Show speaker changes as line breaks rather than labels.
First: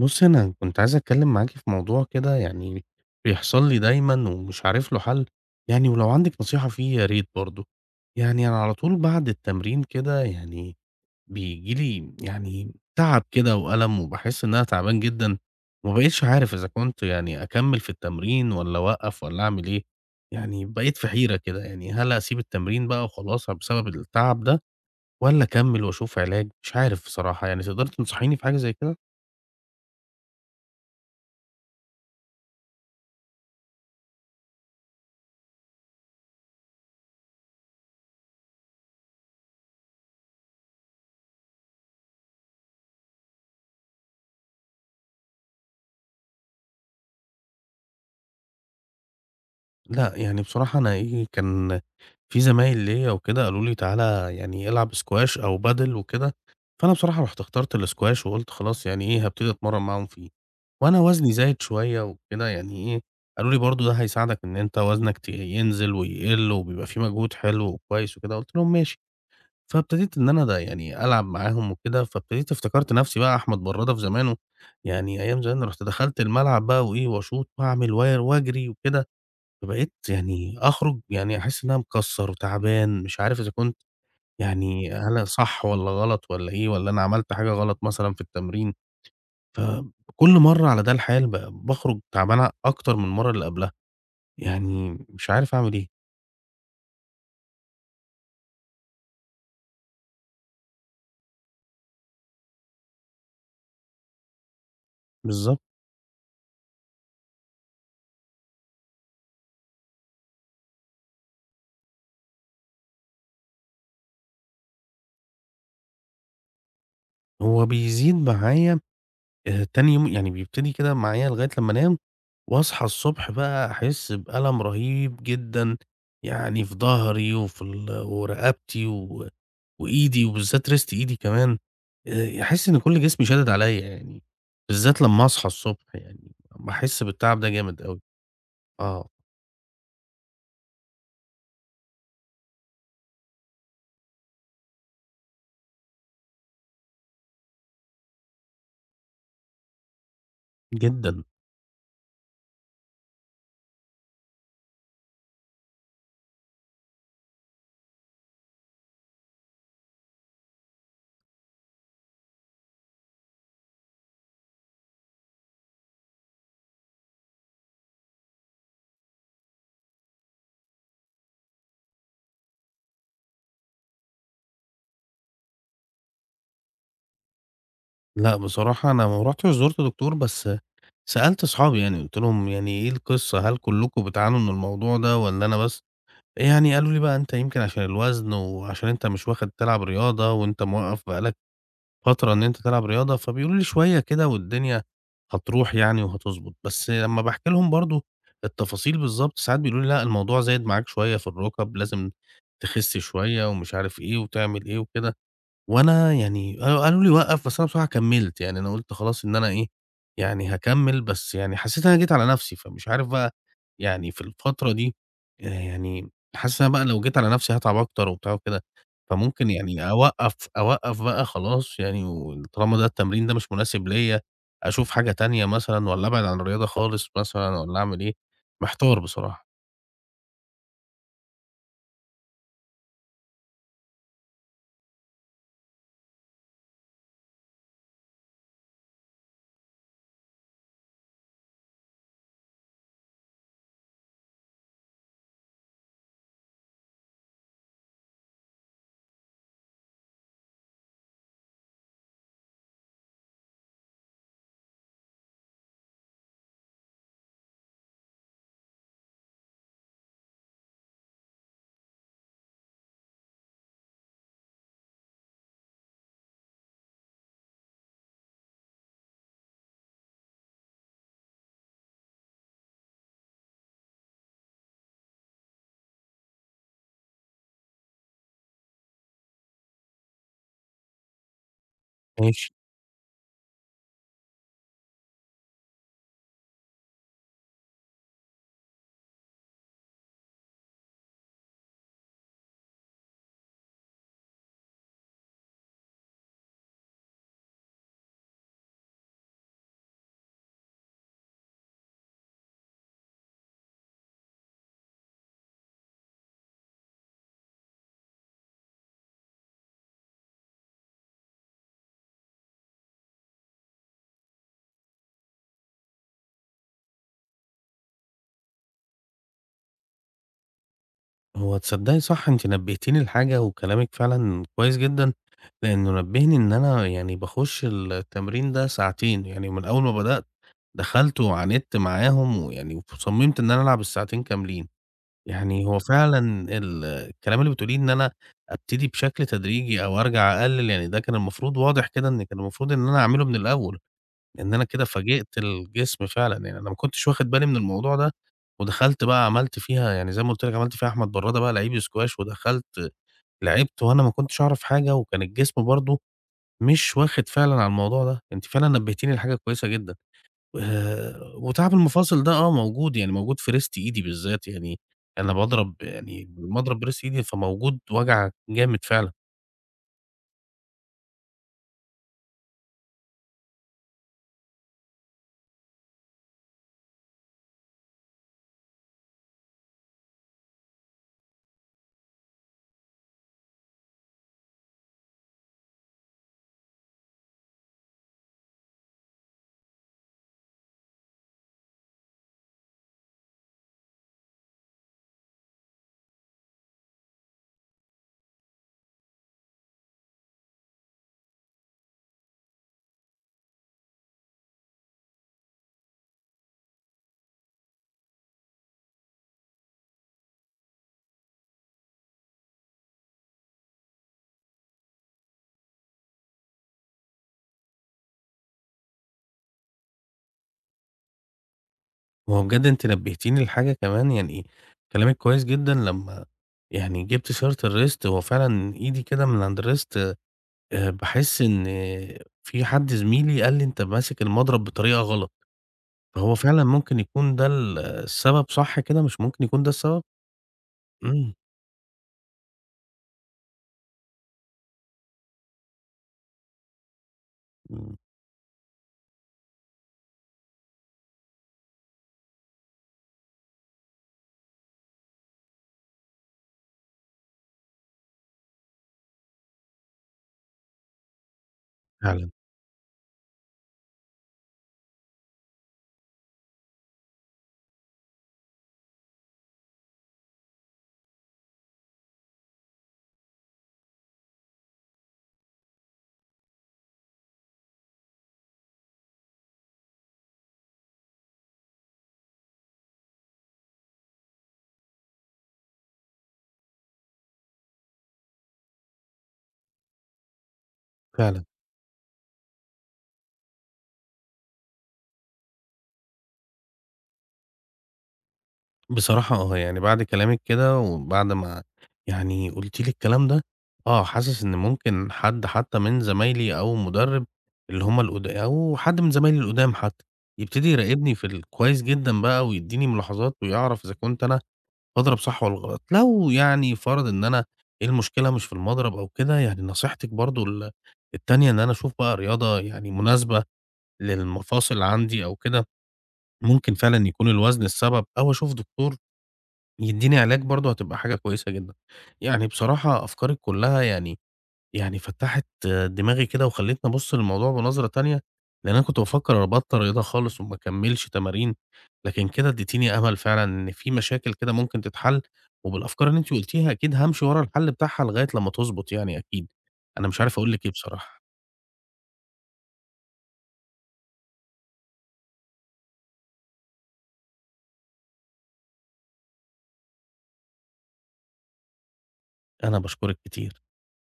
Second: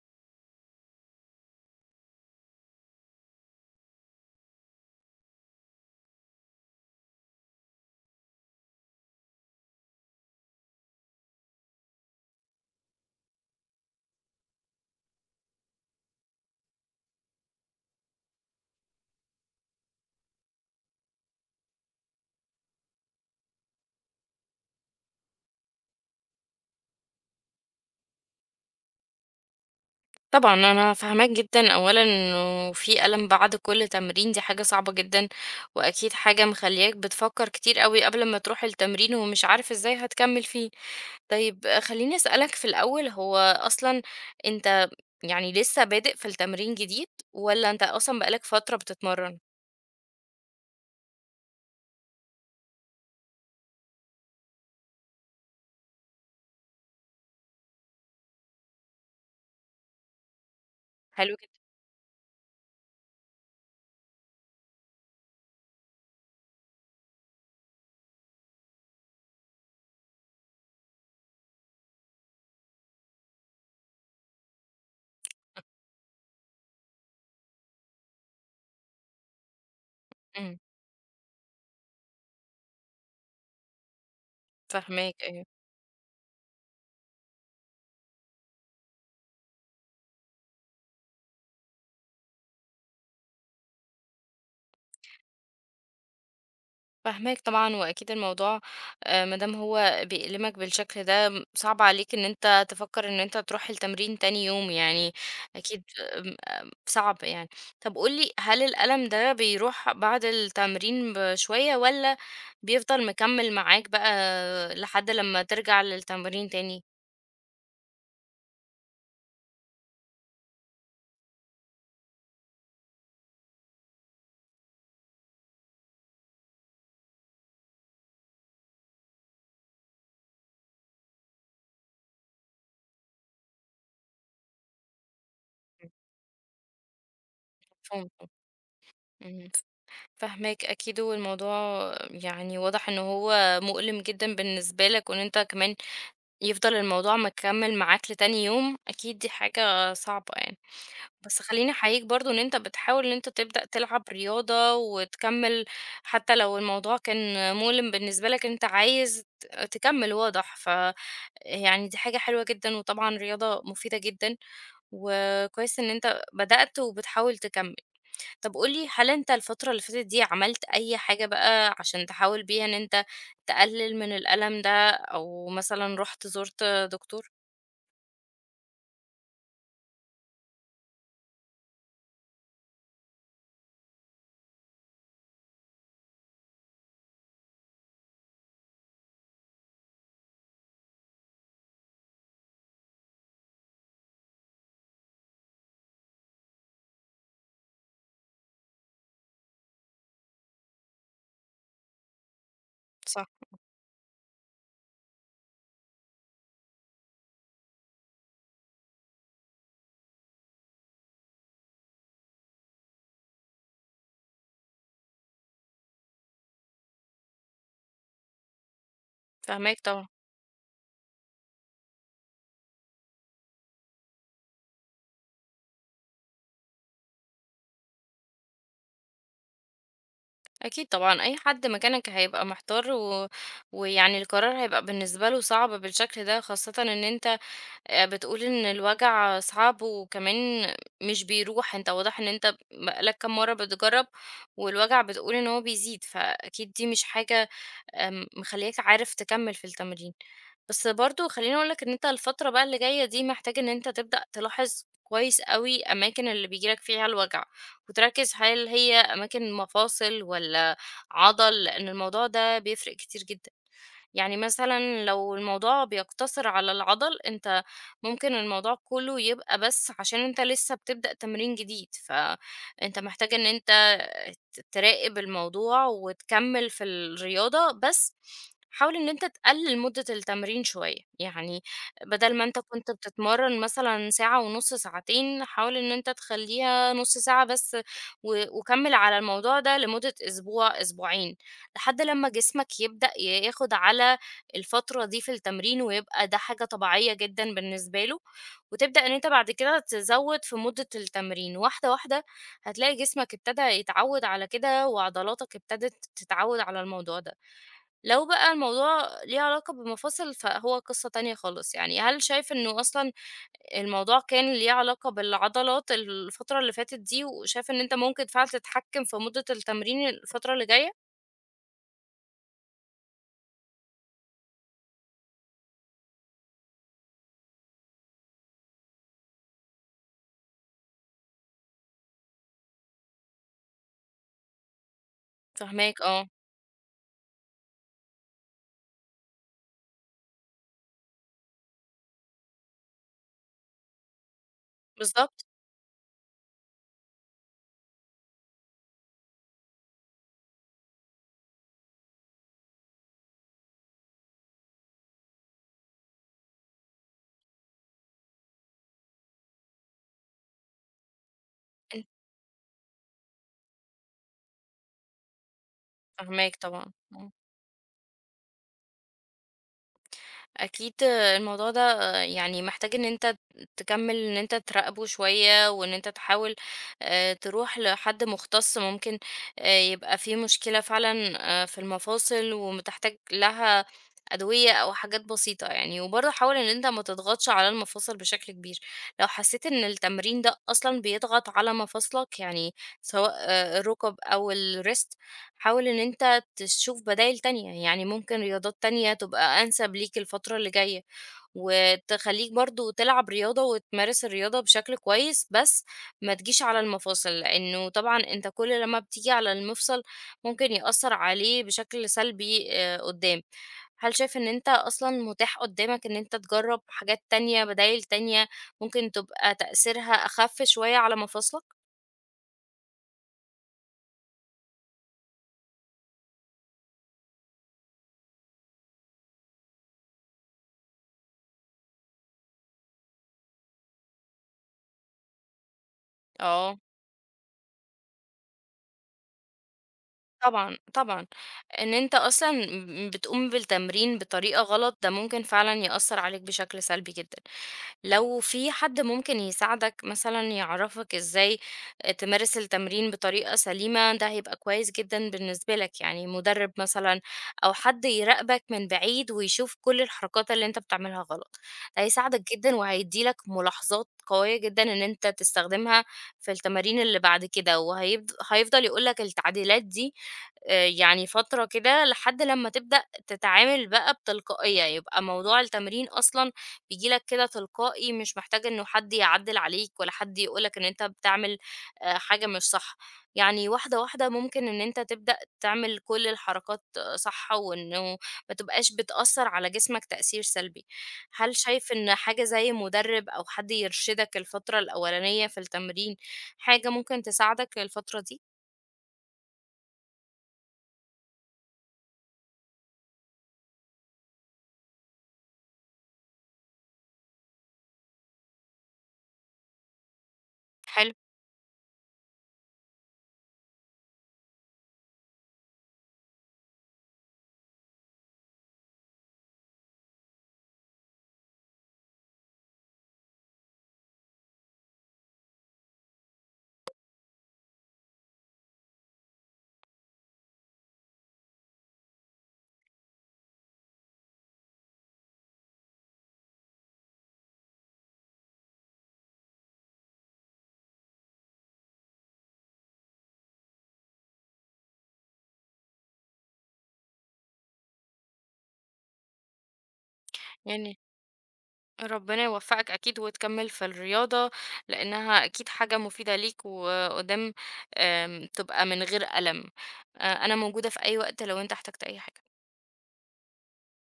بُصّي، أنا كنت عايز أتكلّم معاكِ في موضوع كده يعني بيحصل لي دايمًا ومش عارف له حل، يعني ولو عندِك نصيحة فيه يا ريت برضه. يعني أنا على طول بعد التمرين كده يعني بييجي لي يعني تعب كده وألم وباحس إن أنا تعبان جدًا، وما بقيتش عارف إذا كنت يعني أكمّل في التمرين والّا أوقّف والّا أعمل إيه، يعني بقيت في حيرة كده، يعني هل أسيب التمرين بقى وخلاص بسبب التعب ده والّا أكمّل وأشوف علاج؟ مش عارف بصراحة، يعني تقدري تنصحيني في حاجة زي كده؟
طبعًا أنا فاهماك جدًا، أولًا إنه في ألم بعد كل تمرين دي حاجة صعبة جدًا، وأكيد حاجة مخلّياك بتفكّر كتير أوي قبل ما تروح التمرين ومش عارف إزاي هتكمّل فيه. طيب خلّيني أسألك في الأول، هو أصلًا أنت يعني لسه بادئ في التمرين جديد والّا أنت أصلًا بقى لك فترة بتتمرّن؟
لأ، يعني بصراحة أنا إيه، كان في زمايل ليّا وكده قالوا لي: "تعالَ يعني العب سكواش أو بادل وكده." فأنا بصراحة رُحت اخترت السكواش وقُلت خلاص يعني إيه، هابتدي أتمرّن معاهم فيه. وأنا وزني
حلو جدًا،
زايد شوية وكده يعني إيه، قالوا لي: "برضه ده هيساعدك إن أنت وزنك ينزل ويقل وبيبقى في مجهود حلو وكويس وكده." قُلت لهم: "ماشي." فابتديت إن أنا ده يعني ألعب معاهم وكده، فابتديت افتكرت نفسي بقى أحمد برادة في زمانه، يعني أيام زمان رُحت دخلت الملعب بقى وإيه، وأشوط وأعمل و وأجري وكده. فبقيت يعني
إمم،
أخرج يعني أحس إن أنا مكسّر وتعبان، مش عارف إذا كنت يعني
فاهماك
هل
أيوه.
صح والّا غلط والّا إيه، والّا أنا عملت حاجة غلط مثلًا في التمرين، كل مرّة على ده الحال باخرج تعبان أكتر من المرّة اللي قبلها، يعني مش عارف أعمل إيه،
فاهماك طبعًا، وأكيد الموضوع ما دام هو بيألمك بالشكل ده، صعب عليك إن أنت تفكّر إن أنت تروح التمرين تاني يوم يعني،
بالضبط،
أكيد آمم، آمم، صعب يعني. طب قُل لي، هل الألم ده بيروح بعد التمرين بشوية والّا بيفضل مكمّل معاك بقى لحد لمّا ترجع للتمرين تاني؟
هو بيزيد معايا تاني يوم يعني بيبتدي كده معايا لغاية لمّا أنام، وأصحى الصبح بقى أحس بألم رهيب جدًا، يعني في ضهري وفي ورقبتي و وإيدي وبالذات ريست إيدي كمان، أحس إن كل جسمي شادد عليَّ يعني، بالذات لمّا أصحى الصبح يعني، باحس بالتعب ده جامد أوي،
فهمتك،
آه
اهم، فاهماك أكيد، والموضوع يعني واضح إن هو مؤلم جدًا بالنسبة لك، وإن أنت كمان يفضل الموضوع مكمّل معاك لتاني يوم، أكيد دي حاجة صعبة يعني.
جدًا.
بس خلّيني أحييك برضه إن أنت بتحاول إن أنت تبدأ تلعب رياضة وتكمّل حتى لو الموضوع كان مؤلم بالنسبة لك، أنت عايز تكمّل واضح، يعني دي حاجة حلوة جدًا، وطبعًا رياضة مفيدة جدًا، وكويس إن أنت بدأت وبتحاول تكمّل. طَب قُل لي هل أنت الفترة اللي فاتت دي عملت أي حاجة بقى عشان تحاول بيها إن أنت تقلل من الألم ده، أو مثلًا رُحت زُرت دكتور؟
لأ بصراحة أنا ما رُحتش زُرت دكتور، بس سألت أصحابي يعني، قُلت لهم يعني إيه القصة، هل كلكم بتعانوا من الموضوع ده والّا أنا بس؟ يعني قالوا لي بقى أنت يمكن عشان الوزن وعشان أنت مش واخد تلعب رياضة وأنت موقّف بقى لك فترة إن أنت تلعب رياضة، فبيقولوا لي: "شوية كده والدنيا هتروح يعني وهتضبط." بس لمّا باحكي لهم برضه التفاصيل بالضبط، ساعات بيقولوا لي: "لأ، الموضوع زايد معاك شوية في الرُكَب، لازم تخِس
صح،
شوية." ومش عارف إيه وتعمل إيه وكده. وأنا يعني قالوا لي وقّف، بس أنا بصراحة كمّلت، يعني أنا قُلت خلاص إن أنا إيه، يعني هاكمّل، بس يعني حسّيت إن أنا جيت على نَفْسي، فمش عارف بقى يعني في الفترة دي يعني حاسس إن أنا بقى لو جيت على نَفْسي هاتعب أكتر وبتاع وكده، فممكن
فاهماك
يعني
طبعًا.
أوقّف بقى خلاص يعني وطالما ده التمرين ده مش مناسب ليّا، أشوف حاجة تانية مثلًا والّا أبعد عن الرياضة خالص مثلًا والّا أعمل إيه، محتار بصراحة.
أكيد طبعًا، أي حد مكانك هيبقى محتار و ويعني القرار هيبقى بالنسبة له صعب بالشكل ده، خاصةً إن أنت بتقول إن الوجع صعب وكمان مش بيروح، أنت واضح إن أنت بقى لك كام مرّة بتجرّب والوجع بتقول إن هو بيزيد، فأكيد دي مش حاجة مخلّياك عارف تكمّل في التمرين. بس برضه خلّيني أقول لك إن أنت الفترة بقى اللي جاية دي محتاج إن أنت تبدأ تلاحظ كويس أوي أماكن اللي بييجي لك فيها الوجع، وتركّز هل هي أماكن مفاصل والّا عضل، لإن الموضوع ده بيفرق كتير جدًا. يعني مثلًا لو الموضوع بيقتصر على العضل، أنت ممكن الموضوع كله يبقى بس عشان أنت لسه بتبدأ تمرين جديد، فأنت محتاج إن أنت تراقب الموضوع وتكمّل في الرياضة، بس حاول إن أنت تقلِّل مدة التمرين شوية، يعني بدل ما أنت كنت بتتمرّن مثلًا ساعة ونُص، ساعتين، حاول إن أنت تخلّيها نُص ساعة بس و وكمّل على الموضوع ده لمدة أسبوع، أسبوعين. لحد لمّا جسمك يبدأ ياخد على الفترة دي في التمرين، ويبقى ده حاجة طبيعية جدًا بالنسبة له، وتبدأ إن أنت بعد كده تزوّد في مدة التمرين، واحدة، واحدة هتلاقي جسمك ابتدى يتعوّد على كده، وعضلاتك ابتدت تتعوّد على الموضوع ده. لو بقى الموضوع ليه علاقة بالمفاصل، فهو قصة تانية خالص يعني. هل شايف إنه أصلًا الموضوع كان ليه علاقة بالعضلات الفترة اللي فاتت دي، وشايف إن أنت ممكن فعلًا تتحكم في مدة التمرين الفترة اللي جاية؟
هو تصدّقي صح أنتِ نبّهتيني لحاجة وكلامِك فعلًا كويس جدًا، لإنه نبّهني إن أنا يعني باخُش التمرين ده ساعتين، يعني من أول ما بدأت دخلت وعاندت معاهم ويعني وصمِّمت إن أنا ألعب الساعتين كاملين، يعني هو
فاهماك،
فعلًا
آه.
الكلام اللي بتقوليه إن أنا أبتدي بشكل تدريجي أو أرجع أقلِّل، يعني ده كان المفروض واضح كده إن كان المفروض إن أنا أعمله من الأول. لإن أنا كده فاجئت
بالضبط،
الجسم فعلًا، يعني أنا ما كنتش واخد بالي من الموضوع ده، ودخلت بقى عملت فيها يعني زي ما قُلت لك عملت فيها أحمد برادة بقى لعيب سكواش، ودخلت لعبت وأنا ما كنتش أعرف حاجة، وكان الجسم برضه مش واخد فعلًا على الموضوع ده، أنتِ فعلًا نبهتيني لحاجة كويسة جدًا، وتعب
أنت
المفاصل ده آه موجود، يعني موجود في رِست إيدي بالذات، يعني أنا باضرب يعني
فاهماك
المضرب
طبعًا،
برِست إيدي
إمم،
فموجود وجع جامد فعلًا.
أكيد الموضوع ده يعني محتاج إن أنت تكمّل إن أنت تراقبه شوية، وإن أنت تحاول تروح لحد مختص ممكن يبقى في مشكلة فعلًا في المفاصل وتحتاج لها أدوية أو حاجات بسيطة يعني، وبرضه حاول إن أنت ما تضغطش على المفاصل بشكل كبير، لو حسيت إن التمرين ده أصلًا بيضغط على مفاصلك يعني سواء الركب أو الwrist حاول إن أنت تشوف بدايل تانية، يعني ممكن رياضات تانية تبقى أنسب ليك الفترة اللي جاية، وتخلّيك برضه تلعب رياضة وتمارس الرياضة بشكل كويس، بس ما تجيش على المفاصل، لإنه طبعًا أنت كل لمّا بتيجي على المفصل ممكن يأثّر عليه بشكل سلبي قدّام. هل شايف إن أنت أصلًا متاح قدّامك إن أنت تجرّب حاجات تانية، بدايل تانية ممكن تبقى تأثيرها أخف شوية على مفاصلك؟
هو بجد أنتِ نبهتيني لحاجة كمان يعني كلامِك كويس جدًا لمّا يعني جبتِ سيرة الwrist هو فعلًا إيدي كده من عند الwrist باحس إن في حد زميلي قال لي: "أنت ماسك المضرب بطريقة غلط." فهو فعلًا
آه.
ممكن يكون ده السبب صح كده، مش ممكن يكون ده السبب؟
طبعًا، طبعًا.
إمم،
إن أنت أصلًا بتقوم بالتمرين بطريقة غلط، ده ممكن فعلًا يأثّر عليك بشكل سلبي جدًا.
إمم،
لو في حد ممكن يساعدك مثلا يعرفك ازاي تمارس التمرين بطريقة سليمة ده هيبقى كويس جدا بالنسبة لك يعني مدرب مثلا او حد يراقبك من بعيد ويشوف كل الحركات اللي انت بتعملها غلط ده
فعلًا،
هيساعدك جدا وهيديلك ملاحظات قوية جدا ان انت تستخدمها في التمارين اللي بعد كده وهيفضل يقولك التعديلات دي آه، يعني فترة كده لحد لما تبدأ تتعامل بقى بتلقائية يبقى موضوع التمرين أصلا بييجي لك كده تلقائي مش محتاج إنه حد يعدِّل عليك ولا حد يقول لك إن أنت بتعمل حاجة مش صح. يعني واحدة، واحدة ممكن إن أنت تبدأ تعمل كل الحركات صح وإنه ما تبقاش بتأثّر على جسمك تأثير سلبي.
فعلًا.
هل شايف إن حاجة زي مُدرِّب أو حد يرشدك الفترة الأولانية في التمرين حاجة ممكن تساعدك الفترة دي؟
بصراحة آه، يعني بعد كلامِك كده وبعد ما يعني قُلتِ لي الكلام ده، آه، حاسس إن ممكن حد حتى من زمايلي أو مُدرِّب اللي هم القد أو حد من زمايلي القُدام حتى، يبتدي
حلو.
يراقبني في ال كويس جدًا بقى ويدّيني ملاحظات ويعرف إذا كنت أنا باضرب صح والّا غلط. لو يعني فرَض إن أنا ايه المشكلة مش في المضرب أو كده، يعني نصيحتِك برضه التانية إن أنا أشوف بقى رياضة يعني مناسبة للمفاصل عندي أو كده، ممكن فعلًا يكون الوزن السبب أو أشوف دكتور يدّيني علاج برضه هتبقى حاجة كويسة جدًا. يعني بصراحة أفكارِك كُلّها يعني فتّحت دماغي كده وخلّتني أبُص للموضوع بنظرة تانية، لإن أنا كنت بافكّر أبطّل رياضة خالص وما أكمّلش تمارين، لكن كده ادّيتيني أمل فعلًا إن في مشاكل كده ممكن تتحل، وبالأفكار اللي أنتِ قُلتيها أكيد هامشي ورا الحل بتاعها لغاية لمّا تضبط يعني أكيد. أنا مش عارف أقول لِك إيه
يعني
بصراحة،
ربنا يوفقك أكيد وتكمل في الرياضة، لإنها أكيد حاجة مفيدة ليك وقدام تبقى من غير ألم. أنا موجودة في أي وقت لو أنت احتجت أي حاجة.
أنا باشكرِك كتير.